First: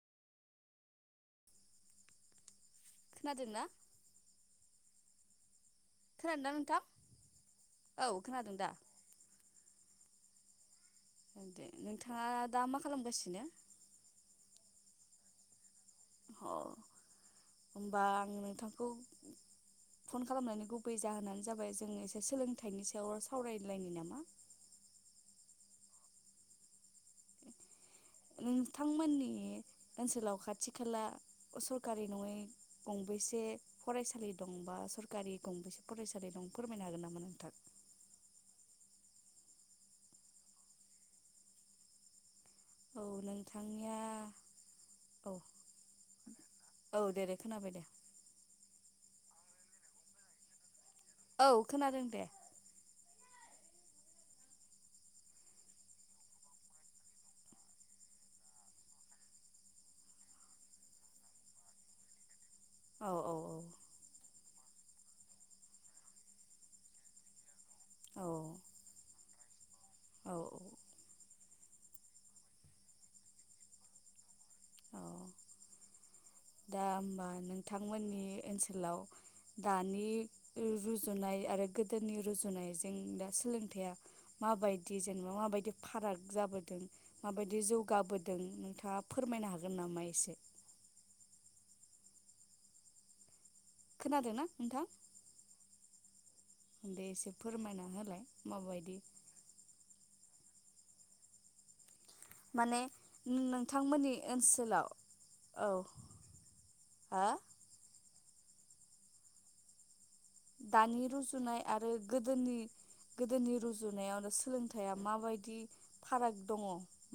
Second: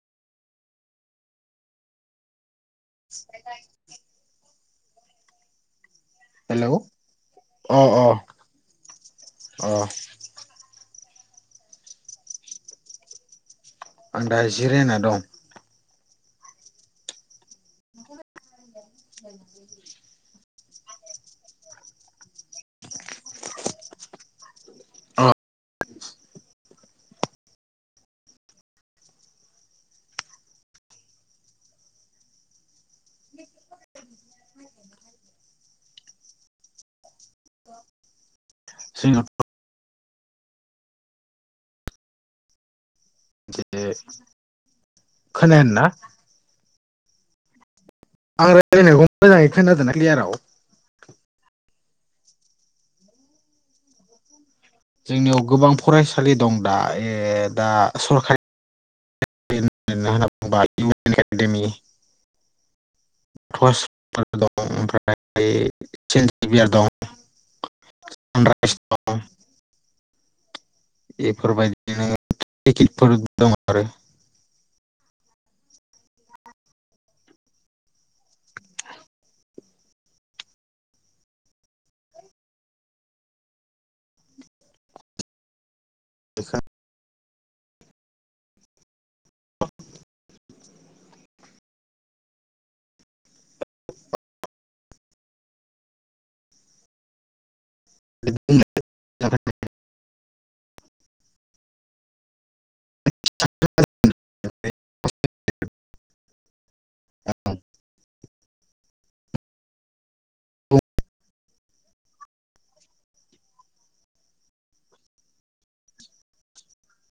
खोनादोंना [inaudible] खोनादोंना हेलै नोंथां अ अ औ खोनादों दा अ [inaudible] दे नोंथाङा दा मा खालामगासिनो आं दा जिरायना दं अ होमबा आं नोंथां [inaudible] गुबै जाहोनानो जाबाय जों एसे सोलोंथाइनि सायाव सावरायलायनि नामा अ नोंथांमोननि ओनसोलाव खाथि खाला सरखारि नङै गंबैसे फरायसालि दं बा सरखारि गंबेसे फरायसालि दं फोरमायनो हागोन नामा नोंथां [unintelligible] औ जे नोंथांनिया औ [unintelligible] औ दे दे खोनाबाय दे आं रायजलायनायखौ मोजाङै खोनादोंना क्लियाराव औ खोनादों दे जोंनियाव गोबां फरायसालि दं दा ए दा सरखारि [unintelligible] औ औ फस [unintelligible] दं ओमफ्राय सेन जि बि आर दं औ [unintelligible] [inaudible] बेफोरबायदिनो [unintelligible] फोर दं आरो औ औ दा होमबा नोंथांमोननि ओनसोलाव दानि रुजुनाय आरो गोदोनि रुजुनायजों दा सोलोंथाइया माबायदि जेन माबायदि फाराग आरो जाबोदों? माबायदि जौगाबोदों नोंथाङा फोरमायनो हागोन नामा एसे? खोनादोंना नोंथां दे एसे फोरमायना होलाय माबायदि माने नोंथांमोननि ओनसोलाव औ हा दानि रुजुनाय आरो गोदोनि गोदोनि रुजुनायावनो सोलोंथाइया माबायदि फाराग दङ?